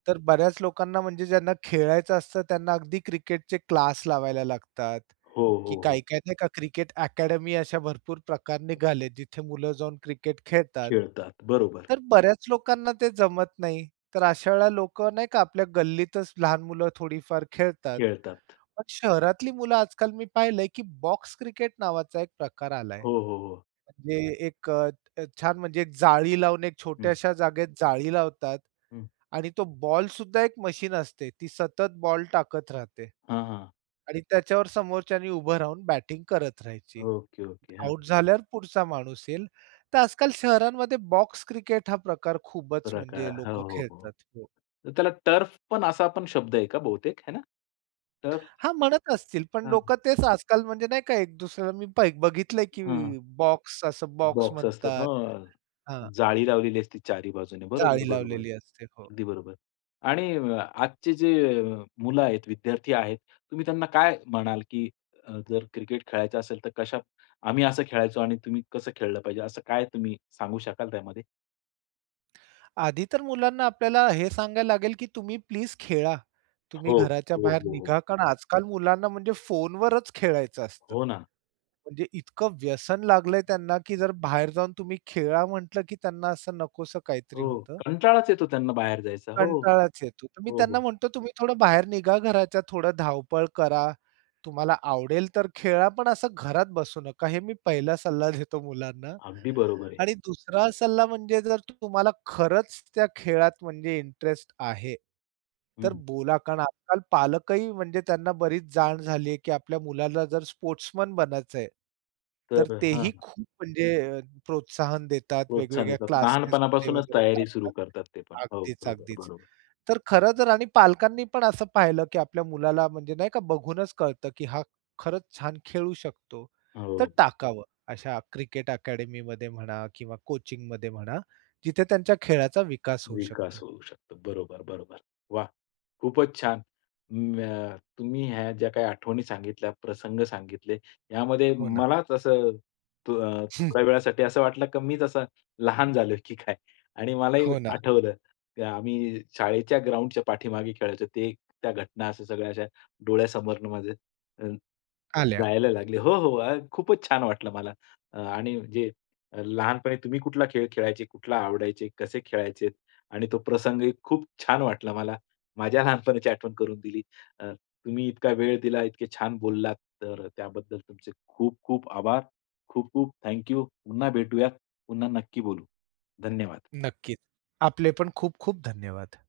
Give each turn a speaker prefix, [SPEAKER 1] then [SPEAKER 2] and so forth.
[SPEAKER 1] तर बऱ्याच लोकांना, म्हणजे ज्यांना खेळायचं असतं, त्यांना अगदी क्रिकेटचे क्लास लावायला लागतात.
[SPEAKER 2] हो, हो,
[SPEAKER 1] की
[SPEAKER 2] हो.
[SPEAKER 1] काय-काय नाही, का क्रिकेट अकॅडमी, अशा भरपूर प्रकार निघाले, जिथे मुलं जाऊन क्रिकेट खेळतात.
[SPEAKER 2] खेळतात. बरोबर.
[SPEAKER 1] तर बऱ्याच लोकांना ते जमत नाही. तर अशा वेळेला लोकं नाही का आपल्या गल्लीतच लहान मुलं थोडीफार खेळतात.
[SPEAKER 2] खेळतात.
[SPEAKER 1] पण शहरातली मुलं आजकाल मी पाहिलंय, की बॉक्स क्रिकेट नावाचा एक प्रकार आलाय.
[SPEAKER 2] हो, हो, हो.
[SPEAKER 1] म्हणजे एक अ, छान, म्हणजे एक जाळी लावून, एक
[SPEAKER 2] हं.
[SPEAKER 1] छोट्याश्या जागेत जाळी लावतात
[SPEAKER 2] हं.
[SPEAKER 1] आणि तो बॉल सुद्धा एक मशीन असते. ती सतत बॉल टाकत राहते.
[SPEAKER 2] हां, हां.
[SPEAKER 1] आणि त्याच्यावर समोरच्यानी उभं राहून बॅटिंग करत राहायची.
[SPEAKER 2] Okay, okay. हां.
[SPEAKER 1] आउट झाल्यावर पुढचा माणूस येईल. तर आजकाल शहरांमध्ये बॉक्स क्रिकेट हा प्रकार खूपच म्हणजे
[SPEAKER 2] प्रकार. हो,
[SPEAKER 1] लोकं
[SPEAKER 2] हो, हो.
[SPEAKER 1] खेळतात. हो.
[SPEAKER 2] तर त्याला टर्फ पण असा पण शब्द आहे का बहुतेक? आहे ना? टर्फ.
[SPEAKER 1] हां, म्हणत असतील पण
[SPEAKER 2] हां.
[SPEAKER 1] लोकं तेच आजकाल म्हणजे नाही का एक दुसर पा मी बघितलंय
[SPEAKER 2] हं.
[SPEAKER 1] की बॉक्स असं बॉक्स
[SPEAKER 2] बॉक्स असतात,
[SPEAKER 1] म्हणतात.
[SPEAKER 2] हां.
[SPEAKER 1] हां.
[SPEAKER 2] जाळी लावलेली असते चारी बाजूने. बरोबर,
[SPEAKER 1] जाळी
[SPEAKER 2] बरोबर.
[SPEAKER 1] लावलेली असते, हो.
[SPEAKER 2] अगदी बरोबर. आणि आजची जे मुलं आहेत, विद्यार्थी आहेत, तुम्ही त्यांना काय म्हणाल, की अ, जर क्रिकेट खेळायचं असेल, तर कशा आम्ही असं खेळायचो आणि तुम्ही कसं खेळलं पाहिजे, असं काय तुम्ही सांगू शकाल त्यामध्ये?
[SPEAKER 1] आधी तर मुलांना आपल्याला हे सांगायला लागेल की तुम्ही प्लीज खेळा. तुम्ही
[SPEAKER 2] हो,
[SPEAKER 1] घराच्या
[SPEAKER 2] हो,
[SPEAKER 1] बाहेर
[SPEAKER 2] हो, हो.
[SPEAKER 1] निघा. कारण आजकाल मुलांना म्हणजे फोनवरच खेळायचं असतं.
[SPEAKER 2] हो ना.
[SPEAKER 1] म्हणजे इतकं व्यसन लागलंय त्यांना, की जर बाहेर जाऊन तुम्ही खेळा म्हंटलं की त्यांना असं नकोसं काहीतरी
[SPEAKER 2] हो.
[SPEAKER 1] होतं.
[SPEAKER 2] कंटाळाच येतो त्यांना बाहेर जायचा. हो.
[SPEAKER 1] कंटाळाच येतो. तर मी
[SPEAKER 2] हो,
[SPEAKER 1] त्यांना
[SPEAKER 2] हो.
[SPEAKER 1] म्हणतो, "तुम्ही थोडं बाहेर निघा घराच्या, थोडी धावपळ करा, तुम्हाला आवडेल तर खेळा, पण असं घरात बसू नका." हे मी पहिला सल्ला देतो मुलांना.
[SPEAKER 2] अगदी बरोबर आहे.
[SPEAKER 1] आणि दुसरा सल्ला म्हणजे जर तुम्हाला खरंच त्या खेळात म्हणजे इंटरेस्ट आहे, तर
[SPEAKER 2] हं.
[SPEAKER 1] बोला. कारण आजकाल पालकही म्हणजे त्यांना बरीच जाण झाली आहे, की आपल्या मुलाला जर स्पोर्ट्समन बनायचंय, तर
[SPEAKER 2] तर अ,
[SPEAKER 1] तेही
[SPEAKER 2] हां.
[SPEAKER 1] खूप म्हणजे प्रोत्साहन देतात
[SPEAKER 2] प्रोत्साहन
[SPEAKER 1] वेगवेगळ्या
[SPEAKER 2] देतात.
[SPEAKER 1] क्लासेसमध्ये
[SPEAKER 2] लहानपणापासूनच
[SPEAKER 1] वगैरे.
[SPEAKER 2] तयारी सुरू
[SPEAKER 1] [unintelligible]
[SPEAKER 2] करतात ते पण. हो.
[SPEAKER 1] अगदीच,
[SPEAKER 2] बरोबर,
[SPEAKER 1] अगदीच.
[SPEAKER 2] बरोबर.
[SPEAKER 1] तर खरंतर आणि पालकांनी पण असं पाहिलं, की आपल्या मुलाला म्हणजे नाही का, बघूनच कळतं की हा खरंच छान खेळू शकतो. तर
[SPEAKER 2] हो.
[SPEAKER 1] टाकावं अशा क्रिकेट अकॅडमीमध्ये म्हणा किंवा कोचिंगमध्ये म्हणा, जिथे त्यांच्या खेळाचा विकास होऊ
[SPEAKER 2] विकास
[SPEAKER 1] शकतो.
[SPEAKER 2] होऊ शकतो. बरोबर, बरोबर. वाह! खूपच छान. म अ, तुम्ही ह्या ज्या काही आठवणी सांगितल्या, प्रसंग सांगितले, यामध्ये
[SPEAKER 1] हो ना.
[SPEAKER 2] मलाच असं तू अ,
[SPEAKER 1] हं.
[SPEAKER 2] थोड्या वेळासाठी असं वाटलं की मी जसा लहान झालोय की काय? आणि मलाही
[SPEAKER 1] हो ना.
[SPEAKER 2] आठवलं, की आम्ही शाळेच्या ग्राउंडच्या पाठीमागे खेळायचो. ते त्या घटना अशा सगळ्या अशा डोळ्यासमोरनं माझ्या हं,
[SPEAKER 1] आल्या.
[SPEAKER 2] जायला लागले. हो, हो. खूपच छान वाटलं मला. आणि जे लहानपणी तुम्ही कुठला खेळ खेळायचे, कुठला आवडायचे, कसे खेळायचे आणि तो प्रसंगही खूप छान वाटला मला. माझ्या लहानपणाची आठवण करून दिली. अ, तुम्ही इतका वेळ दिला, इतके छान बोललात, तर अ, त्याबद्दल तुमचे खूप खूप आभार. खूप खूप थँक यू. पुन्हा भेटूयात. पुन्हा नक्की बोलू. धन्यवाद.
[SPEAKER 1] नक्कीच. आपले पण खूप खूप धन्यवाद.